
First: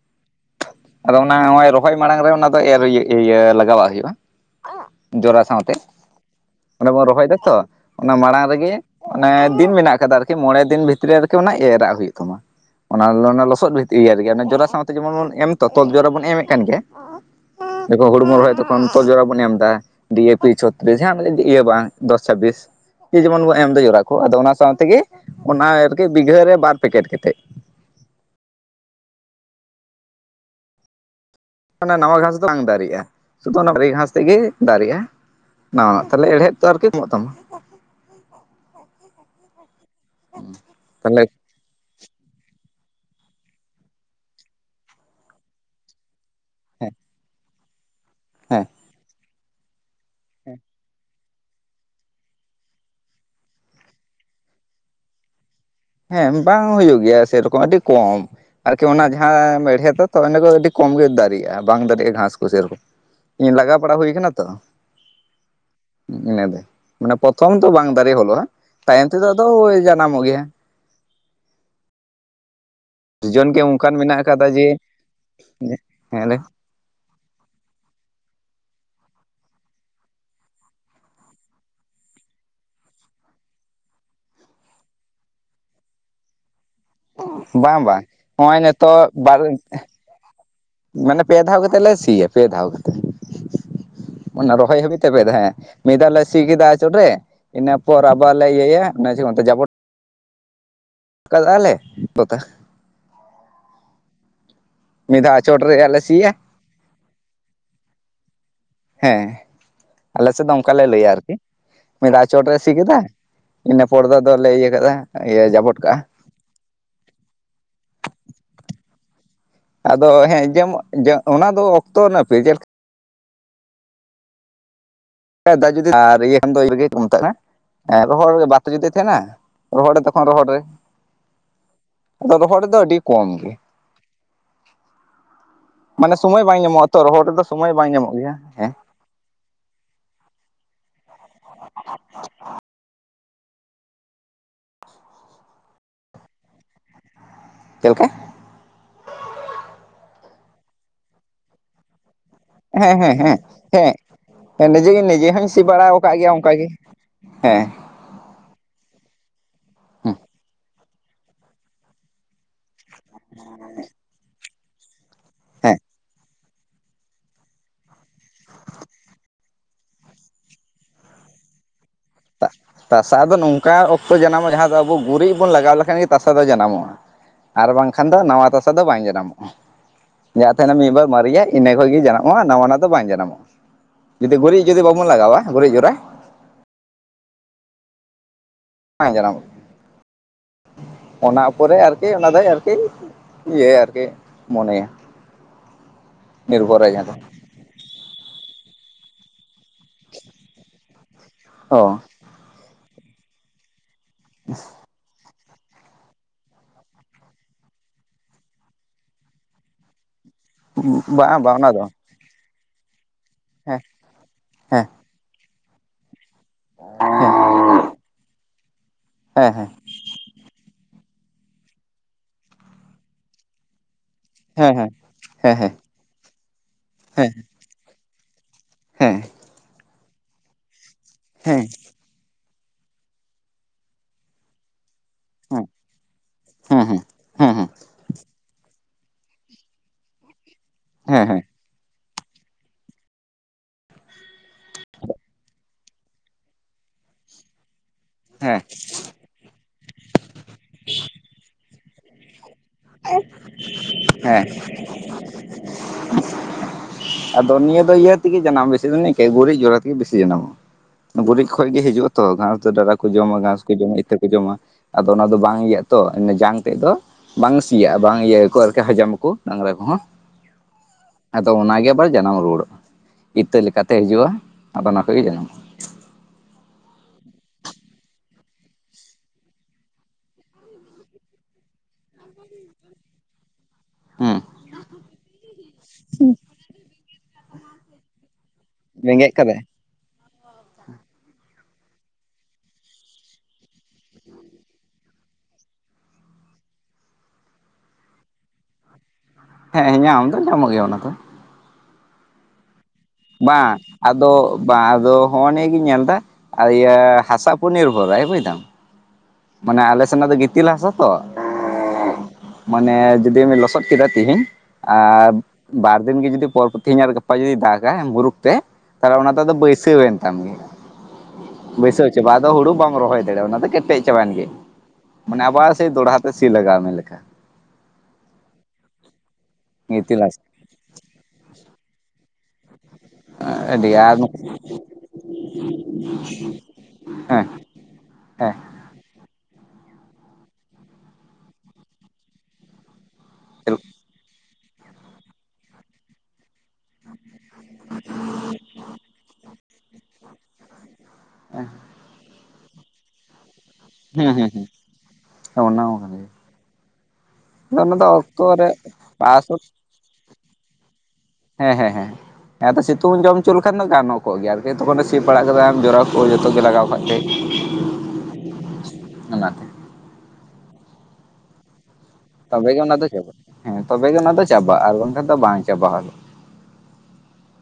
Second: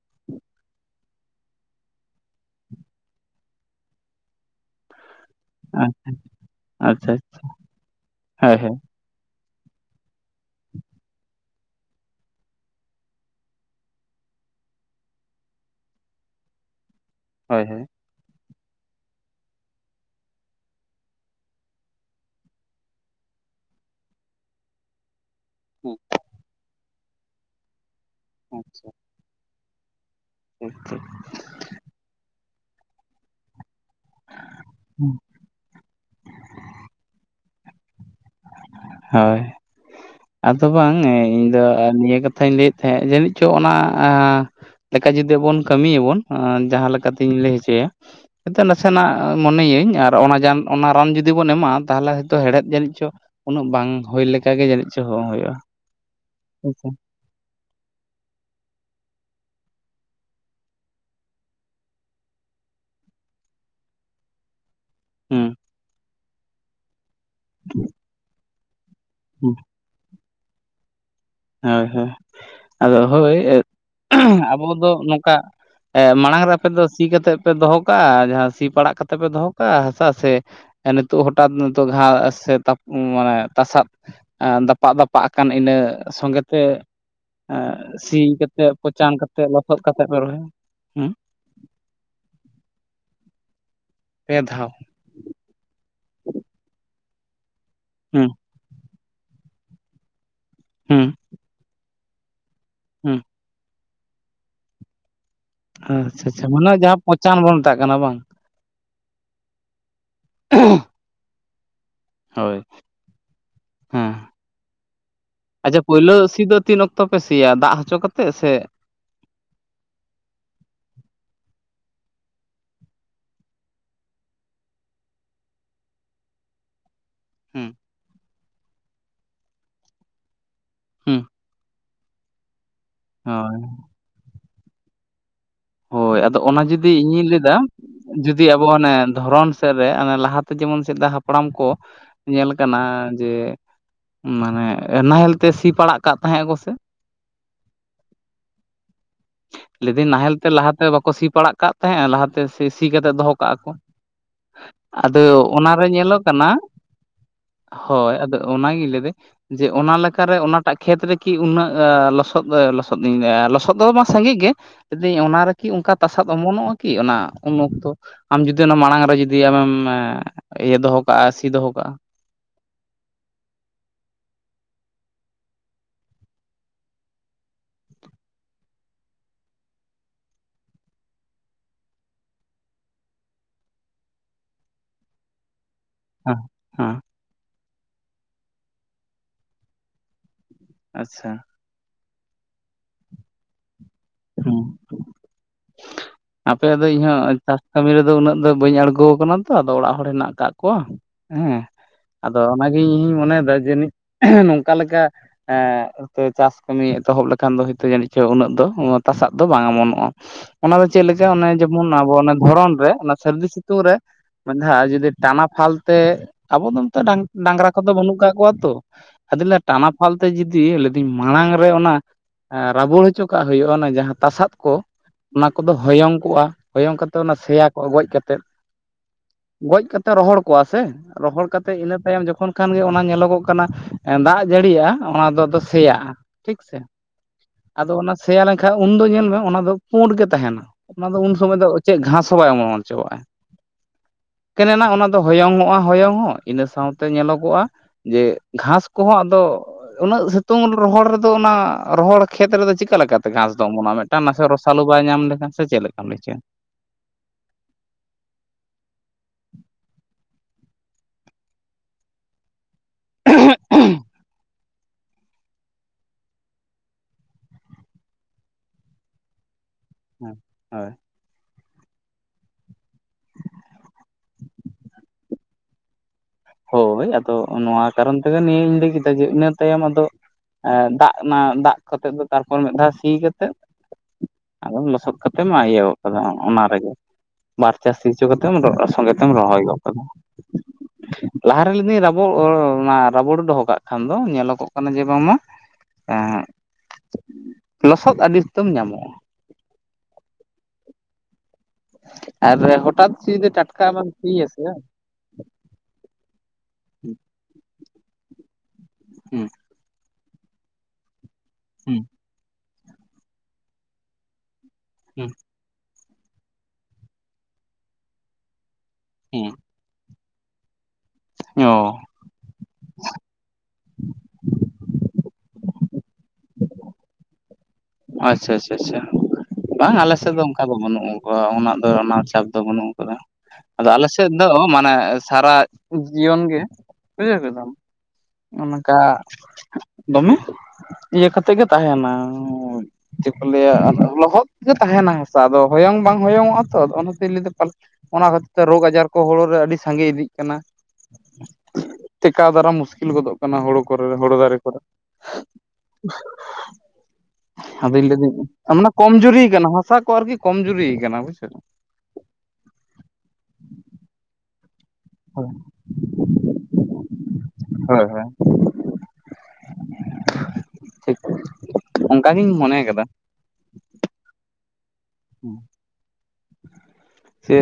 ᱟᱫᱚ ᱚᱱᱟ ᱱᱚᱜ-ᱚᱭ ᱨᱚᱦᱚᱭ ᱢᱟᱲᱟᱝ ᱨᱮ ᱚᱱᱟ ᱫᱚ ᱮᱨ ᱤᱭᱟᱹ ᱞᱟᱜᱟᱣᱟᱜ ᱦᱩᱭᱩᱜ-ᱟ᱾ ᱡᱚᱨᱟ ᱥᱟᱶᱛᱮ, ᱚᱸᱰᱮ ᱵᱚᱱ ᱟᱪᱪᱷᱟ ᱨᱚᱦᱚᱭ ᱫᱟ ᱛᱚ ᱚᱱᱟ ᱢᱟᱲᱟᱝ ᱦᱳᱭ ᱨᱮᱜᱮ ᱚᱱᱮ ᱫᱤᱱ ᱢᱮᱱᱟᱜ ᱠᱟᱫᱟ ᱟᱨᱠᱤ ᱢᱚᱬᱮ ᱫᱤᱱ ᱵᱷᱤᱛᱨᱤ ᱟᱨᱠᱤ ᱚᱱᱟ ᱮᱨᱟᱜ ᱦᱩᱭᱩᱜ ᱛᱟᱢᱟ᱾ ᱚᱱᱟ ᱚᱱᱟ ᱞᱚᱥᱚᱫ ᱤᱭᱟᱹ ᱨᱮᱜᱮ ᱡᱚᱨᱟ ᱥᱟᱶᱛᱮ ᱡᱮᱢᱚᱱ ᱵᱚᱱ ᱮᱢ ᱛᱚ ᱛᱚᱞ ᱡᱚᱨᱟ ᱵᱚᱱ ᱮᱢᱮᱫ ᱠᱟᱱ ᱜᱮᱭᱟ᱾ ᱦᱳᱭ ᱦᱳᱭ᱾ ᱦᱮᱸ, ᱦᱩᱲᱩᱢᱩᱲᱩ ᱠᱷᱟᱡ ᱫᱚ ᱠᱚ ᱡᱚᱛᱚ ᱡᱚᱨᱟ ᱮᱢ ᱮᱫᱟ, ᱰᱤ. ᱮ. ᱯᱤ. ᱪᱷᱚᱛᱨᱤᱥ ᱡᱟᱦᱟᱸᱱᱟᱜ ᱢᱟᱱᱮ ᱤᱭᱟᱹ ᱵᱟᱝ ᱫᱚᱥ ᱪᱷᱟᱵᱵᱤᱥ᱾ ᱡᱮ ᱡᱮᱢᱚᱱ ᱵᱚᱱ ᱮᱢᱫᱟ ᱡᱚᱨᱟ ᱠᱚ ᱟᱫᱚ ᱚᱱᱟ ᱥᱟᱶᱛᱮᱜᱮ ᱚᱱᱟ ᱟᱨᱠᱤ ᱵᱤᱜᱷᱟᱹ ᱨᱮ ᱵᱟᱨ ᱯᱮᱠᱮᱴ ᱠᱟᱛᱮᱫ᱾ ᱟᱪᱪᱷᱟ᱾ ᱳᱠᱮ᱾ ᱚᱱᱟ ᱱᱟᱣᱟ ᱜᱷᱟᱸᱥ ᱫᱚ ᱵᱟᱝ ᱫᱟᱨᱮᱜ-ᱟ ᱥᱩᱫᱩ ᱚᱱᱟ ᱢᱟᱨᱮ ᱜᱷᱟᱸᱥ ᱛᱮᱜᱮ ᱫᱟᱨᱮᱜ-ᱟ᱾ ᱱᱟᱣᱟᱱᱟᱜ, ᱛᱟᱦᱞᱮ ᱦᱮᱲᱦᱮᱫ ᱛᱚ ᱟᱨᱠᱤ ᱠᱚᱢᱚᱜ ᱛᱟᱢᱟ᱾ ᱦᱳᱭ ᱟᱫᱚ ᱵᱟᱝ ᱛᱟᱦᱚᱞᱮ ᱤᱧ ᱫᱚ ᱱᱤᱭᱟᱹ ᱠᱟᱛᱷᱟ ᱠᱟᱛᱷᱟᱹᱧ ᱞᱟᱹᱭᱮᱫ ᱛᱟᱦᱮᱸᱜ ᱡᱟᱸᱱᱤᱡ ᱪᱚ ᱚᱱᱟ ᱞᱮᱠᱟ ᱡᱩᱫᱤ ᱵᱚᱱ ᱠᱟᱹᱢᱤᱭᱟᱵᱚᱱ ᱦᱚᱸᱻ, ᱡᱟᱦᱟᱸ ᱞᱮᱠᱟᱛᱤᱧ ᱞᱟᱹᱭ ᱦᱚᱪᱚᱭᱟ, ᱟᱨ ᱦᱮᱸ ᱛᱟᱦᱞᱮ ᱱᱟᱥᱮᱱᱟᱜ ᱢᱚᱱᱮᱭᱟᱹᱧ ᱟᱨ ᱚᱱᱟ ᱡᱟᱝ, ᱦᱮᱸ ᱚᱱᱟ ᱨᱟᱱ ᱡᱩᱫᱤ ᱵᱚᱱ ᱮᱢᱟᱜ-ᱟ ᱛᱟᱦᱞᱮ ᱦᱚᱭᱛᱳ ᱦᱮᱲᱦᱮᱫ ᱡᱟᱹᱱᱤᱡ ᱪᱚ ᱩᱱᱟᱹᱜ ᱵᱟᱝ ᱦᱩᱭ ᱞᱮᱠᱟᱜᱮ ᱡᱟᱹᱱᱤᱡ᱾ ᱪᱮᱫ ᱦᱚᱸ ᱵᱟᱝ ᱦᱩᱭᱩᱜ-ᱟ᱾ ᱦᱮᱸ ᱵᱟᱝ ᱦᱩᱭᱩᱜ ᱜᱮᱭᱟ ᱥᱮᱨᱚᱠᱚᱢ ᱟᱹᱰᱤ ᱠᱚᱢ᱾ ᱟᱨᱠᱤ ᱚᱱᱟ ᱡᱟᱦᱟᱸᱢ ᱦᱮᱲᱦᱮᱫ ᱟᱛᱚ ᱚᱸᱰᱮ ᱫᱚ ᱟᱹᱰᱤ ᱠᱚᱢ ᱜᱮ ᱫᱟᱨᱤᱜ-ᱟ ᱵᱟᱝ ᱫᱟᱨᱤᱜ-ᱟ ᱜᱷᱟᱸᱥ ᱠᱚ ᱥᱮᱨᱚᱠᱚᱢ᱾ ᱤᱧ ᱞᱟᱜᱟ ᱵᱟᱲᱟ ᱦᱩᱭ ᱟᱠᱟᱱᱟ ᱛᱚ᱾ ᱦᱩᱸ᱾ ᱤᱱᱟᱹ ᱫᱚ ᱢᱟᱱᱮ ᱯᱨᱚᱛᱷᱚᱢ ᱛᱚ ᱵᱟᱝ ᱫᱟᱨᱮ ᱦᱚᱞᱚᱜ-ᱟ, ᱛᱟᱭᱚᱢ ᱛᱮᱫᱚ ᱟᱫᱚ ᱦᱩᱸ ᱦᱳᱭ ᱡᱟᱱᱟᱢᱚᱜ ᱜᱮᱭᱟ᱾ ᱦᱮᱸ ᱦᱮᱸ᱾ ᱟᱫᱚ ᱦᱳᱭ ᱥᱤᱡᱚᱱ ᱜᱮ ᱚᱱᱠᱟᱱ ᱢᱮᱱᱟᱜ ᱟᱠᱟᱫᱟ ᱟᱵᱚ ᱡᱮ ᱫᱚ ᱱᱚᱝᱠᱟ ᱦᱮᱸ ᱢᱟᱲᱟᱝ ᱨᱮᱼᱼ ᱟᱯᱮ ᱫᱚ ᱥᱤ ᱠᱟᱛᱮ ᱯᱮ ᱫᱚᱦᱚ ᱠᱟᱜ-ᱟ ᱡᱟᱦᱟᱸ ᱥᱤ ᱯᱟᱲᱟᱜ ᱠᱟᱛᱮ ᱯᱮ ᱫᱚᱦᱚ ᱠᱟᱜ-ᱟ ᱦᱟᱥᱟ ᱥᱮ ᱱᱤᱛᱚᱜ ᱦᱚᱴᱟᱛ ᱱᱤᱛᱚᱜ ᱜᱷᱟ ᱥᱮ ᱢᱟᱱᱮ ᱛᱟᱥᱟᱵ ᱫᱟᱯᱟᱜ ᱫᱟᱯᱟᱜ ᱟᱠᱟᱱ ᱤᱱᱟᱹ ᱥᱚᱸᱜᱮ ᱛᱮ ᱵᱟᱝ ᱵᱟᱝ ᱥᱤ ᱱᱚᱜᱼᱚᱭ ᱠᱟᱛᱮ ᱱᱤᱛᱚᱜ ᱯᱚᱪᱟᱱ ᱵᱟᱨ ᱠᱟᱛᱮᱜ ᱞᱚᱥᱚᱫ ᱠᱟᱛᱮᱜ ᱯᱮ ᱨᱚᱦᱚᱭᱟ ᱾ ᱢᱟᱱᱮ ᱯᱮ ᱫᱷᱟᱣ ᱠᱟᱛᱮᱜ ᱞᱮ ᱥᱤᱭᱟ ᱯᱮ ᱫᱷᱟᱣ ᱠᱟᱛᱮᱜ ᱯᱮ ᱚᱱᱮ ᱫᱷᱟᱣ ᱨᱚᱦᱚᱭ ᱦᱟᱹᱵᱤᱡ ᱾ ᱯᱮ ᱫᱷᱟᱣ ᱦᱮᱸ ᱢᱤᱫ ᱫᱷᱟᱣ ᱞᱮ ᱥᱤ ᱠᱮᱫᱟ ᱟ ᱪᱚᱴᱨᱮ ᱤᱱᱟᱹ ᱯᱚᱨ ᱦᱩᱸ ᱟᱵᱟᱨ ᱞᱮ ᱤᱭᱟᱹᱭᱟ ᱡᱟᱵᱚᱴ ᱾ ᱦᱩᱸ, ᱠᱟᱜᱼᱟ ᱞᱮ ᱯᱚᱛᱟ ᱦᱩᱸ, ᱢᱤᱫ ᱫᱷᱟᱣ ᱪᱚᱴ ᱨᱮ ᱟᱪᱪᱷᱟ ᱟᱪᱪᱷᱟ ᱢᱟᱱᱮ ᱡᱟᱦᱟᱸ ᱯᱚᱪᱟᱱ ᱵᱚᱱ ᱢᱮᱛᱟᱜ ᱠᱟᱱᱟ ᱵᱟᱝ? ᱦᱮᱸ ᱟᱞᱮ ᱥᱮᱫ ᱫᱚ ᱚᱝᱠᱟ ᱞᱮ ᱞᱟᱹᱭᱟ ᱟᱨᱠᱤ ᱾ ᱢᱤᱫ ᱫᱷᱟᱣ ᱪᱚᱴᱨᱮ ᱦᱳᱭ ᱥᱤ ᱠᱮᱫᱟ ᱤᱱᱟᱹ ᱯᱚᱨ ᱦᱮᱸ ᱫᱚ ᱟᱫᱚᱞᱮ ᱤᱭᱟᱹ ᱠᱟᱫ-ᱟ ᱤᱭᱟᱹ ᱡᱟᱵᱚᱴ ᱟᱪᱪᱷᱟ ᱠᱟᱜᱼᱟ, ᱯᱳᱭᱞᱳ ᱥᱤ ᱫᱚ ᱛᱤᱱ ᱚᱠᱛᱚ? ᱛᱚ ᱯᱮ ᱥᱤᱭᱟ ᱫᱟᱜ ᱦᱚᱪᱚ ᱠᱟᱛᱮᱜ ᱥᱮ ᱟᱫᱚ ᱦᱮᱸ ᱡᱮᱢ ᱡᱮᱢᱚᱱ ᱚᱱᱟ ᱫᱚ ᱚᱠᱛᱚ ᱱᱟᱹᱯᱤᱛ, ᱪᱟ ᱫᱟᱜ ᱡᱩᱫᱤ ᱟᱨ ᱤᱭᱟᱹ ᱠᱷᱟᱱ ᱫᱚ ᱜᱮ ᱤᱭᱟᱹ ᱠᱚ ᱢᱮᱛᱟᱜᱼᱟ ᱦᱩᱸ ᱨᱚᱦᱚᱭ ᱚᱠᱛᱚ ᱡᱩᱫᱤ ᱛᱟᱦᱮᱸᱱᱟ ᱨᱚᱦᱚᱲ ᱨᱮ ᱛᱚᱠᱷᱚᱱ ᱨᱚᱦᱚᱲ ᱨᱮ ᱾ ᱦᱩᱸ, ᱛᱚ ᱨᱚᱦᱚᱲ ᱨᱮ ᱫᱚ ᱟᱹᱰᱤ ᱠᱚᱢ ᱜᱮ ᱦᱳᱭ, ᱢᱟᱱᱮ ᱦᱳᱭ ᱟᱫᱚ ᱥᱚᱢᱚᱭ ᱚᱱᱟ ᱵᱟᱝ ᱧᱟᱢᱚᱜᱼᱟ ᱡᱩᱫᱤ ᱛᱚ ᱨᱚᱦᱚᱲ ᱤᱧᱤᱧ ᱨᱮᱫᱚ ᱞᱟᱹᱭᱫᱟ ᱥᱚᱢᱚᱭ ᱵᱟᱝ ᱧᱟᱢᱚᱜ ᱜᱮᱭᱟ ᱡᱩᱫᱤ ᱟᱵᱚ ᱦᱮᱸ ᱚᱱᱮ ᱫᱷᱚᱨᱚᱱ [unintelligible] ᱨᱮ ᱞᱟᱦᱟᱛᱮ ᱡᱮᱢᱚᱱ ᱥᱮᱫᱟᱭ ᱦᱟᱯᱲᱟᱢ ᱠᱚ ᱧᱮᱞ ᱠᱟᱱᱟ ᱡᱮ ᱢᱟᱱᱮ ᱱᱟᱦᱮᱞ ᱛᱮ ᱥᱤ ᱯᱟᱲᱟᱜ ᱠᱟᱜ ᱛᱟᱦᱮᱸᱜ ᱠᱚ ᱥᱮ? ᱪᱮᱞᱮᱠᱟ? ᱞᱟᱹᱭᱫᱤᱧ ᱱᱟᱦᱮᱞ ᱛᱮ ᱞᱟᱦᱟ ᱛᱮ ᱵᱟᱠᱚ ᱥᱤ ᱯᱟᱲᱟᱜ ᱠᱟᱜ ᱛᱟᱦᱮᱸᱜ ᱟ ᱞᱟᱦᱟᱛᱮ ᱥᱤ ᱦᱮᱸ ᱦᱮᱸ ᱠᱟᱛᱮᱜ ᱫᱚᱦᱚ ᱠᱟᱜᱼᱟ ᱠᱚ ᱦᱮᱸ ᱦᱮᱸ ᱱᱤᱡᱮ ᱜᱮ ᱟᱫᱚ ᱱᱤᱡᱮ ᱦᱚᱧ ᱥᱤ ᱚᱱᱟᱨᱮ ᱵᱟᱲᱟᱣᱟᱠᱟᱫ ᱧᱮᱞᱚᱜ ᱜᱮᱭᱟ ᱠᱟᱱᱟ ᱚᱱᱠᱟᱜ ᱜᱮ, ᱦᱮᱸ ᱾ ᱦᱳᱭ ᱟᱫᱚ ᱚᱱᱟᱜᱤ ᱞᱟᱹᱭᱫᱤ ᱡᱮ ᱚᱱᱟ ᱦᱮᱸ ᱞᱮᱠᱟᱨᱮ ᱚᱱᱟᱴᱟᱜ ᱠᱷᱮᱛ ᱨᱮᱠᱤ ᱩᱱᱟᱹᱜ ᱞᱚᱥᱚᱫ ᱞᱚᱥᱚᱫ [unintelligible] ᱚᱱᱟ ᱨᱮ ᱠᱤ ᱚᱱᱠᱟ ᱛᱟᱥᱟᱵ ᱚᱢᱚᱱᱚᱜᱼᱟ ᱠᱤ ᱚᱱᱟ ᱩᱱ ᱚᱠᱛᱚ? ᱟᱢ ᱡᱩᱫᱤ ᱚᱱᱟ ᱢᱟᱲᱟᱝ ᱨᱮ ᱡᱩᱫᱤ ᱟᱢᱮᱢ ᱤᱭᱟᱹ ᱫᱚᱦᱚ ᱠᱟᱜᱼᱟ ᱥᱤ ᱫᱚᱦᱚ ᱠᱟᱜᱼᱟ ᱾ ᱛᱟ ᱛᱟᱥᱟ ᱫᱚ ᱱᱚᱝᱠᱟ ᱚᱠᱛᱚ ᱡᱟᱱᱟᱢᱚᱜᱼᱟ ᱡᱟᱦᱟᱸ ᱫᱚ ᱟᱵᱚ ᱜᱩᱨᱤᱡ ᱵᱚᱱ ᱞᱟᱜᱟᱣ ᱞᱮᱠᱷᱟᱱ ᱜᱮ ᱛᱟᱥᱟ ᱫᱚ ᱡᱟᱱᱟᱢᱚᱜᱼᱟ ᱾ ᱟᱨ ᱵᱟᱝᱠᱷᱟᱱ ᱫᱚ ᱱᱟᱣᱟ ᱫᱚᱥᱟ ᱫᱚ ᱵᱟᱝ ᱡᱟᱱᱟᱢᱚᱜᱼᱟ, ᱡᱟᱦᱟᱸ ᱛᱟᱦᱮᱱᱟ ᱢᱤᱫ ᱵᱟᱨ ᱢᱟᱨᱮᱭᱟᱜ ᱤᱱᱟᱹ ᱠᱷᱚᱡ ᱜᱮ ᱡᱟᱱᱚᱜᱼᱟ ᱱᱟᱣᱟ ᱱᱟ ᱫᱚ ᱵᱟᱝ ᱡᱟᱱᱟᱚᱜᱼᱟ᱾ ᱡᱩᱫᱤ ᱜᱩᱨᱤᱡᱽ ᱡᱩᱫᱤ ᱵᱟᱵᱚᱱ ᱞᱟᱜᱟᱣᱟ ᱜᱩᱨᱤᱡᱽ ᱠᱚᱨᱮ ᱦᱮᱸ ᱦᱮᱸ, ᱵᱟᱝ ᱡᱟᱱᱟᱢᱚᱜᱼᱟ ᱦᱮᱸ ᱟᱪᱪᱷᱟ ᱚᱱᱟ ᱯᱚᱨᱮ ᱟᱨᱠᱤ ᱚᱱᱟ ᱫᱚᱭ ᱟᱨᱠᱤ ᱤᱭᱟᱹᱭᱟ ᱟᱨᱠᱤ ᱾ ᱦᱩᱸ ᱟᱯᱮ ᱫᱚ ᱱᱤᱨᱵᱷᱚᱨᱟᱭ ᱤᱧ ᱡᱟᱦᱟᱸ ᱦᱚᱸ [inaudible] ᱠᱟᱹᱢᱤ ᱨᱮᱫᱚ ᱩᱱᱟᱹᱜ ᱫᱚ ᱵᱟᱹᱧ ᱟᱬᱜᱚᱣᱟᱠᱟᱱᱟ ᱛᱚ ᱟᱫᱚ ᱚᱲᱟᱜ ᱦᱚᱲ ᱦᱮᱱᱟᱜ ᱟᱠᱟᱫ ᱠᱚᱣᱟ ᱦᱮᱸ, ᱚ ᱟᱫᱚ ᱚᱱᱟᱜᱮ ᱤᱧᱤᱧ ᱢᱚᱱᱮᱭᱮᱫᱟ ᱡᱮ ᱱᱤᱛ ᱱᱚᱝᱠᱟ ᱞᱮᱠᱟ ᱮ ᱛᱮ ᱪᱟᱥ ᱠᱟᱹᱢᱤ ᱮᱛᱚᱦᱚᱵ ᱞᱮᱠᱷᱟᱱ ᱫᱚ ᱦᱚᱭᱛᱳ ᱡᱟᱱᱤᱡ ᱪᱚ ᱩᱱᱟᱹᱜ ᱫᱚ ᱛᱟᱥᱟᱜ ᱫᱚ ᱵᱟᱝ ᱚᱢᱚᱱᱚᱜᱼᱟ, ᱚᱱᱟ ᱫᱚ ᱪᱮᱫ ᱞᱮᱠᱟ ᱵᱟᱝ ᱚᱱᱮ ᱵᱟᱝ ᱚᱱᱟ ᱫᱚ ᱡᱮᱢᱚᱱ ᱟᱵᱚ ᱚᱱᱮ ᱫᱷᱚᱨᱚᱱ ᱨᱮ ᱥᱟᱹᱨᱫᱤ ᱦᱮᱸ ᱥᱤᱛᱩᱝ ᱨᱮ ᱢᱮᱱ ᱦᱮᱸ [inaudible] ᱡᱩᱫᱤ ᱴᱟᱱᱟ ᱯᱷᱟᱞ ᱛᱮ ᱟᱵᱚ ᱫᱚ ᱱᱚᱛᱮ ᱰᱟᱝ ᱰᱟᱝᱨᱟ ᱠᱚᱫᱚ ᱵᱟᱹᱱᱩᱜ ᱠᱟᱜ ᱠᱚᱣᱟ ᱛᱚ ᱟᱫᱚᱧ ᱦᱮᱸ ᱞᱟᱹᱭ ᱦᱮᱸ ᱫᱟ ᱴᱟᱱᱟ ᱯᱷᱟᱞ ᱛᱮ ᱡᱩᱫᱤ ᱞᱟᱹᱭᱫᱟᱹᱧ ᱢᱟᱲᱟᱝ ᱨᱮ ᱚᱱᱟ, ᱮᱸ ᱨᱟᱵᱩᱲ ᱦᱚᱪᱚ ᱠᱟᱜ ᱦᱩᱭᱩᱜᱼᱟ [unintelligible] ᱛᱟᱥᱟᱫ ᱠᱚ, ᱦᱮᱸ ᱚᱱᱟ ᱦᱮᱸ ᱦᱮᱸ ᱠᱚᱫᱚ ᱦᱚᱭᱚᱝ ᱠᱚᱜᱼᱟ ᱦᱚᱭᱚᱝ ᱠᱟᱛᱮᱫ ᱚᱱᱟ ᱥᱮᱭᱟ ᱠᱚᱜ-ᱟ ᱜᱚᱡ ᱠᱟᱛᱮᱫ ᱦᱮᱸ᱾ ᱜᱚᱡ ᱠᱟᱛᱮ ᱨᱚᱦᱚᱲ ᱠᱚᱜ-ᱟ ᱥᱮ, ᱨᱚᱦᱚᱲ ᱦᱮᱸ ᱦᱮᱸ ᱠᱟᱛᱮ ᱤᱱᱟᱹ ᱛᱟᱭᱚᱢ ᱡᱚᱠᱷᱚᱱ ᱠᱷᱟᱱ ᱜᱮ ᱚᱱᱟ ᱧᱮᱞᱚᱜᱚᱜ ᱠᱟᱱᱟ ᱮᱸ ᱫᱟᱜ ᱡᱟᱹᱲᱤᱜᱼᱟ, ᱚᱱᱟ ᱫᱚ ᱟᱫᱚ ᱥᱮᱭᱟᱜᱼᱟ ᱴᱷᱤᱠ ᱥᱮ, ᱦᱮᱸ ᱦᱮᱸ ᱦᱮᱸ ᱦᱮᱸ ᱦᱮᱸ ᱦᱮᱸ ᱟᱫᱚ ᱚᱱᱟ ᱥᱮᱭᱟ ᱞᱮ ᱠᱷᱟᱡ ᱩᱱᱫᱚ ᱧᱮᱞ ᱢᱮ ᱚᱱᱟ ᱫᱚ ᱯᱩᱸᱰ ᱜᱮ ᱛᱟᱦᱮᱸᱱᱟ, ᱚᱱᱟ ᱫᱚ ᱦᱮᱸ ᱦᱮᱸ ᱩᱱ ᱥᱚᱢᱚᱭ ᱫᱚ ᱪᱮᱫ ᱜᱷᱟᱥ ᱦᱚᱸ ᱵᱟᱭ ᱚᱢᱚᱱ ᱦᱚᱪᱚᱣᱟᱜᱼᱟᱭ᱾ ᱠᱮᱱᱮ ᱱᱟ ᱚᱱᱟ ᱫᱚ ᱦᱚᱭᱚᱝᱚᱜ-ᱟ ᱦᱚᱭᱚᱝ ᱦᱚᱸ ᱤᱱᱟᱹ ᱥᱟᱶᱛᱮ ᱧᱮᱞᱚᱜᱚᱜ-ᱟ, ᱡᱮ ᱦᱮᱸ ᱜᱷᱟᱥ ᱠᱚᱦᱚᱸ ᱟᱫᱚ, ᱩᱱᱟᱹᱜ ᱥᱤᱛᱩᱝ ᱨᱚᱦᱚᱲ ᱨᱮᱫᱚ ᱚᱱᱟ ᱨᱚᱦᱚᱲ ᱠᱷᱮᱛ ᱨᱮᱫᱚ ᱪᱤᱠᱟ ᱞᱮ ᱛᱮ ᱜᱷᱟᱸᱥ ᱫᱚ ᱚᱢᱚᱱᱚᱜ-ᱟ, ᱢᱤᱫᱴᱟᱝ ᱦᱮᱸ ᱱᱟᱥᱮ ᱨᱚᱥᱟᱞᱳ ᱵᱟᱭ ᱧᱟᱢ ᱞᱮᱠᱷᱟᱱ ᱥᱮ ᱪᱮᱫ ᱞᱮᱠᱟᱢ ᱞᱟᱹᱭ ᱦᱚᱪᱚᱭᱮᱫ᱾ ᱟᱫᱚ ᱱᱤᱭᱟᱹ ᱫᱚ ᱤᱭᱟᱹ ᱛᱮᱜᱮ ᱡᱟᱱᱟᱢ ᱵᱮᱥᱤ ᱫᱚ ᱱᱤᱝᱠᱟᱹ ᱜᱩᱨᱤᱡ ᱡᱚᱨᱟ ᱛᱮᱜᱮ ᱵᱮᱥᱤ ᱡᱟᱱᱟᱢᱚᱜᱼᱟ᱾ ᱜᱩᱨᱤᱡ ᱠᱷᱚᱡ ᱜᱮ ᱦᱤᱡᱩᱜ-ᱟ ᱛᱚ ᱜᱷᱟᱸᱥ ᱫᱚ ᱰᱟᱝᱨᱟ ᱠᱚ ᱡᱚᱢᱟ ᱜᱷᱟᱸᱥ ᱠᱚ ᱡᱚᱢᱟ ᱤᱛᱟᱹ ᱠᱚ ᱡᱚᱢᱟ, ᱟᱫᱚ ᱚᱱᱟ ᱫᱚ ᱵᱟᱝ ᱤᱭᱟᱹᱜ-ᱟ ᱛᱚ ᱚᱱᱮ ᱡᱟᱝ ᱛᱮᱫ ᱫᱚ ᱵᱟᱝ ᱥᱤᱭᱟᱜᱼᱟ ᱵᱟᱝ ᱤᱭᱟᱹᱭᱟᱠᱚ ᱟᱨᱠᱤ ᱦᱟᱡᱟᱢᱟᱠᱚ ᱰᱟᱝᱨᱟ ᱠᱚᱦᱚᱸ᱾ ᱦᱮᱸ ᱦᱳᱭ᱾ ᱟᱫᱚ ᱚᱱᱟ ᱜᱮ ᱟᱵᱟᱨ ᱡᱟᱱᱟᱢ ᱨᱩᱩᱭᱟᱹᱲᱚᱜᱼᱟ, ᱤᱛᱟᱹ ᱞᱮᱠᱟᱛᱮ ᱦᱤᱡᱩᱜᱼᱟ, [unintelligible] ᱛᱮᱜᱮ ᱡᱟᱱᱟᱢᱚᱜ-ᱟ᱾ ᱦᱳᱭ ᱟᱫᱚ ᱱᱚᱣᱟ ᱠᱟᱨᱚᱱ ᱛᱮᱜᱮ ᱱᱤᱭᱟᱹᱧ ᱞᱟᱹᱭ ᱠᱮᱫᱟ ᱡᱮ ᱤᱱᱟᱹ ᱛᱟᱭᱚᱢ ᱟᱫᱚ ᱮᱸ ᱫᱟᱜ ᱚᱱᱟ ᱫᱟᱜ ᱠᱚᱛᱮ ᱫᱚ ᱛᱟᱨᱯᱚᱨ ᱢᱤᱫ ᱫᱷᱟᱣ ᱥᱤ ᱠᱟᱛᱮᱫ ᱦᱩᱸ ᱟᱫᱚᱢ ᱞᱚᱥᱚᱫ ᱠᱟᱛᱮᱢ ᱢᱟ ᱤᱭᱟᱹ ᱜᱚᱜ ᱠᱟᱫᱟ ᱚᱱᱟ ᱨᱮᱜᱮ᱾ ᱵᱟᱨ ᱪᱟᱥ ᱥᱤ ᱦᱚᱪᱚ ᱠᱟᱛᱮᱢ ᱨᱚᱦᱚ ᱥᱚᱸᱜᱮ ᱛᱮᱢ ᱵᱮᱸᱜᱮᱫ ᱠᱟᱫᱟᱭ ᱨᱚᱦᱚᱭ ᱜᱚᱜ ᱠᱟᱫᱟ᱾ ᱞᱟᱦᱟᱨᱮ ᱞᱟᱹᱭᱫᱤᱧ ᱨᱟᱵᱚᱲ ᱚᱱᱟ ᱨᱟᱵᱚᱲ ᱫᱚᱦᱚ ᱠᱟᱜ ᱠᱷᱟᱱ ᱫᱚ ᱧᱮᱞᱚᱜᱚᱜ ᱠᱟᱱᱟ ᱡᱮ ᱵᱟᱝᱢᱟ, ᱮᱸᱜ, ᱞᱚᱥᱚᱫ ᱟᱰᱤ ᱩᱥᱛᱟᱹᱢ ᱧᱟᱢᱚᱜᱼᱟ᱾ ᱦᱮᱸ ᱧᱟᱢ ᱫᱚ ᱧᱟᱢᱚᱜ ᱜᱮᱭᱟ ᱚᱱᱟ ᱫᱚ᱾ ᱟᱨ ᱦᱚᱴᱟᱛ ᱡᱩᱫᱤ ᱵᱟᱝ ᱴᱟᱴᱠᱟ ᱵᱟᱢ ᱟᱫᱚ ᱥᱤᱭᱟ ᱥᱮ ᱵᱟᱝ ᱟᱫᱚ ᱦᱚᱸᱜᱼᱚᱭ ᱱᱤᱭᱟᱹ ᱜᱤᱧ ᱧᱮᱞ ᱮᱫᱟ, ᱟᱨ ᱤᱭᱟᱹ ᱦᱟᱥᱟ ᱳᱯᱚᱨ ᱱᱤᱨᱵᱷᱚᱨᱟᱭ ᱵᱩᱡ ᱫᱟᱢ᱾ ᱦᱩᱸ᱾ ᱢᱟᱱᱮ ᱟᱞᱮ ᱥᱮᱱᱟᱜ ᱫᱚ ᱜᱤᱛᱤᱞ ᱦᱟᱥᱟ ᱛᱚ, ᱦᱩᱸ᱾ ᱢᱟᱱᱮ ᱡᱩᱫᱤᱢ ᱞᱚᱥᱚᱫ ᱠᱮᱫᱟ ᱛᱤᱦᱤᱧ ᱦᱩᱸ [unintelligible] ᱵᱟᱨ ᱫᱤᱱ ᱜᱮ ᱡᱩᱫᱤ ᱯᱚᱨ ᱯᱚᱨ ᱛᱮᱦᱮᱧ ᱟᱨ ᱜᱟᱯᱟ ᱡᱩᱫᱤ ᱫᱟᱜᱟᱭ ᱢᱩᱨᱩᱠ ᱛᱮ, ᱛᱟᱦᱚᱞᱮ ᱚᱱᱟ ᱫᱚ ᱦᱩᱸ ᱟᱫᱚ ᱵᱟᱹᱭᱥᱟᱹᱣ ᱮᱱ ᱛᱟᱢ ᱜᱮ, ᱚ ᱵᱟᱹᱭᱥᱟᱹᱣ ᱦᱚᱪᱚ ᱵᱟ ᱟᱫᱚ ᱦᱩᱲᱩ ᱵᱟᱢ ᱨᱚᱦᱚᱭ ᱫᱟᱲᱮᱭᱟᱜᱼᱟ ᱚᱱᱟ ᱫᱚ ᱠᱮᱴᱮᱡ ᱪᱟᱵᱟ ᱮᱱ ᱜᱮ᱾ ᱢᱟᱱᱮ ᱟᱵᱟᱨ ᱥᱮ ᱫᱚᱲᱦᱟ ᱛᱮ ᱥᱤ ᱞᱟᱜᱟᱣ ᱢᱮ ᱞᱮᱠᱷᱟ᱾ ᱟᱪᱪᱷᱟ ᱟᱪᱪᱷᱟ ᱟᱪᱪᱷᱟ ᱵᱟᱝ ᱟᱞᱮ ᱜᱤᱛᱤᱞ ᱥᱮᱫ ᱦᱟᱥᱟ ᱫᱚ ᱚᱝ ᱠᱟ‌ ᱫᱚ ᱵᱟᱹᱱᱩᱜ ᱟᱠᱟᱫᱟ ᱩᱱᱟᱹᱜ ᱫᱚ ᱚᱱᱟ ᱪᱟᱯ ᱫᱚ ᱵᱟᱹᱱᱩᱜ ᱟᱠᱟᱫᱟ᱾ ᱟᱫᱚ ᱟᱹᱰᱤ ᱟᱞᱮ ᱟᱨ ᱥᱮᱫ ᱫᱚ ᱢᱟᱱᱮ ᱥᱟᱨᱟ ᱡᱤᱭᱚᱱ ᱜᱮ ᱵᱩᱡᱷᱟᱹᱣ ᱦᱮᱸ ᱠᱮᱫᱟᱢ, ᱦᱮᱸ ᱚᱱᱠᱟ, ᱫᱚᱢᱮ ᱤᱭᱟᱹ ᱠᱟᱛᱮᱫ ᱜᱮ ᱛᱟᱦᱮᱸᱱᱟ᱾ ᱪᱮᱫ ᱠᱚ ᱞᱟᱹᱭᱟ ᱞᱚᱦᱚᱫ ᱜᱮ ᱛᱟᱦᱮᱸᱱᱟ ᱦᱟᱥᱟ ᱟᱫᱚ ᱦᱚᱭᱚᱝ ᱵᱟᱝ ᱦᱚᱭᱚᱝᱚᱜᱼᱟ ᱛᱚ ᱚᱱᱟ ᱛᱤᱧ ᱞᱟᱹᱭᱫᱟ ᱯᱟᱞᱮᱫ ᱚᱱᱟ ᱠᱷᱟᱹᱛᱤᱨ ᱛᱮ ᱨᱳᱜᱽ ᱟᱡᱟᱨ ᱠᱚ ᱦᱩᱲᱩ ᱨᱮ ᱟᱹᱰᱤ ᱥᱟᱺᱜᱮ ᱤᱫᱤᱜ ᱠᱟᱱᱟ᱾ ᱦᱮᱸ᱾ ᱴᱮᱠᱟᱣ ᱫᱟᱨᱟ ᱢᱩᱥᱠᱤᱞ ᱜᱚᱫᱚᱜ ᱠᱟᱱᱟ ᱦᱳᱲᱳ ᱠᱚᱨᱮ ᱦᱮᱸ ᱦᱳᱲᱳ ᱦᱮᱸ ᱫᱟᱨᱮ ᱦᱮᱸ, ᱠᱚᱨᱮ ᱦᱮᱸ ᱚᱱᱟ ᱦᱚᱸ ᱠᱟᱱ ᱜᱮ᱾ ᱟᱫᱚ ᱚᱱᱟ ᱟᱫᱚᱧ ᱫᱚ ᱞᱟᱹᱭᱫᱟᱹᱧ ᱚᱠᱛᱚ ᱨᱮ ᱢᱟᱱᱮ ᱠᱚᱢᱡᱩᱨᱤ ᱯᱟᱥᱚᱠ ᱠᱟᱱᱟ ᱦᱟᱥᱟ ᱠᱚ ᱟᱨᱠᱤ ᱠᱚᱢᱡᱩᱨᱤ ᱠᱟᱱᱟ ᱵᱩᱡᱷᱟᱹᱣ᱾ ᱦᱮᱸ ᱦᱮᱸ ᱦᱮᱸ, ᱦᱮᱸ ᱟᱫᱚ ᱥᱤᱛᱩᱝ ᱮᱢ ᱡᱚᱢ ᱦᱚᱪᱚ ᱞᱮᱠᱷᱟᱱ ᱫᱚ ᱜᱟᱱᱚᱜ ᱠᱚᱜ ᱜᱮᱭᱟ ᱟᱨᱠᱤ ᱛᱚᱠᱷᱚᱱ ᱫᱚ ᱥᱤ ᱯᱟᱲᱟᱜ ᱦᱳᱭ ᱠᱟᱫᱟᱢ ᱡᱚᱨᱟᱣ ᱠᱚ ᱡᱚᱛᱚ ᱜᱮ ᱞᱟᱜᱟᱣ ᱠᱟᱜ ᱛᱮ ᱦᱳᱭ ᱦᱳᱭ ᱚᱱᱟᱛᱮ ᱴᱷᱤᱠ ᱚᱱᱠᱟ ᱜᱤᱧ ᱢᱚᱱᱮ ᱛᱚᱵᱮᱜᱮ ᱚᱱᱟ ᱠᱟᱫᱟ ᱫᱚ ᱪᱟᱵᱟᱜ ᱦᱮᱸ ᱛᱚᱵᱮᱜᱮ ᱚᱱᱟ ᱫᱚ ᱪᱟᱵᱟᱜᱼᱟ ᱟᱨ ᱵᱟᱝᱠᱷᱟᱱ ᱫᱚ ᱵᱟᱝ ᱪᱟᱵᱟᱜ ᱟ ᱥᱮ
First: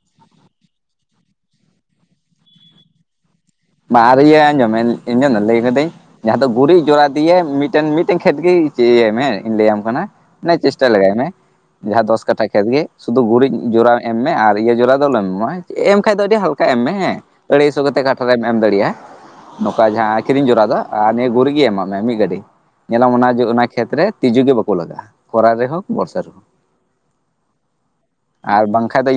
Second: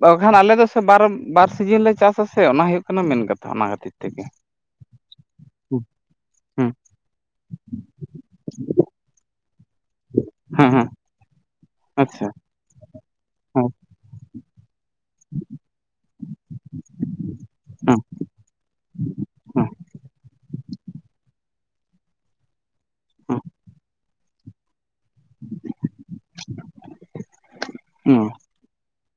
ᱵᱟᱠᱷᱟᱱ ᱟᱞᱮ ᱫᱚ ᱥᱮ ᱵᱟᱨ ᱵᱟᱨ ᱥᱤᱡᱤᱱ ᱞᱮ ᱪᱟᱥ ᱟ ᱥᱮ ᱚᱱᱟ ᱦᱩᱭᱩᱜ ᱠᱟᱱᱟ ᱢᱮᱱ ᱠᱟᱛᱷᱟ ᱚᱱᱟ ᱠᱷᱟᱹᱛᱤᱨ ᱵᱟᱝ ᱟᱨ ᱛᱮᱜᱮ ᱤᱭᱟᱹ ᱟᱡᱚᱢ ᱢᱮ ᱤᱧ [unintelligible] ᱞᱟᱹᱭ ᱦᱩᱸ ᱠᱟᱫᱤᱧ ᱡᱟᱦᱟᱸ ᱫᱚ ᱦᱩᱸ ᱜᱩᱨᱤᱡ ᱡᱚᱨᱟ ᱫᱤᱭᱮ ᱢᱤᱫᱴᱮᱱ ᱢᱤᱫᱴᱮᱱ ᱠᱷᱮᱛ ᱜᱮ ᱤᱭᱟᱹᱭ ᱢᱮ ᱤᱧ ᱞᱟᱹᱭᱟᱢ ᱠᱟᱱᱟ ᱦᱮᱸ ᱪᱮᱥᱴᱟ ᱦᱮᱸ ᱞᱮᱜᱟᱭ ᱢᱮ ᱡᱟᱦᱟᱸ ᱫᱚᱥ ᱟᱪᱪᱷᱟ ᱠᱟᱴᱷᱟ ᱠᱷᱮᱛ ᱜᱮ ᱥᱩᱫᱷᱩ ᱜᱩᱨᱤᱡ ᱦᱮᱸ ᱡᱚᱨᱟ ᱮᱢ ᱢᱮ ᱟᱨ ᱤᱭᱟᱹ ᱡᱚᱨᱟ ᱫᱚ ᱟᱞᱚᱢ ᱮᱢᱟ ᱮᱢ ᱠᱷᱟᱱ ᱫᱚ ᱟᱹᱰᱤ ᱦᱟᱞᱠᱟ ᱮᱢ ᱢᱮ ᱦᱮᱸ ᱟᱹᱲᱟᱹᱭᱥᱚ ᱦᱮᱸ ᱠᱟᱛᱮ [unintelligible] ᱮᱢ ᱫᱟᱲᱮᱭᱟᱜᱼᱟ ᱱᱚᱝᱠᱟ ᱡᱟᱦᱟᱸ ᱠᱤᱨᱤᱧ ᱡᱚᱨᱟ ᱫᱚ ᱟᱨ ᱱᱤᱭᱟᱹ ᱜᱩᱨᱤᱡ ᱜᱮ ᱮᱢᱟᱜ ᱢᱮ ᱢᱤᱫ ᱜᱟᱹᱰᱤ ᱧᱮᱞᱟᱢ ᱚᱱᱟ ᱦᱮᱸ ᱚᱱᱟ ᱠᱷᱮᱛᱨᱮ ᱛᱤᱡᱩ ᱜᱮ ᱵᱟᱠᱚ ᱞᱟᱜᱟᱜᱼᱟ ᱠᱚᱨᱟ ᱨᱮᱦᱚᱸ ᱯᱨᱚᱥᱮᱥ ᱦᱮᱸ ᱟᱨ ᱵᱟᱝᱠᱷᱟᱱ ᱫᱚ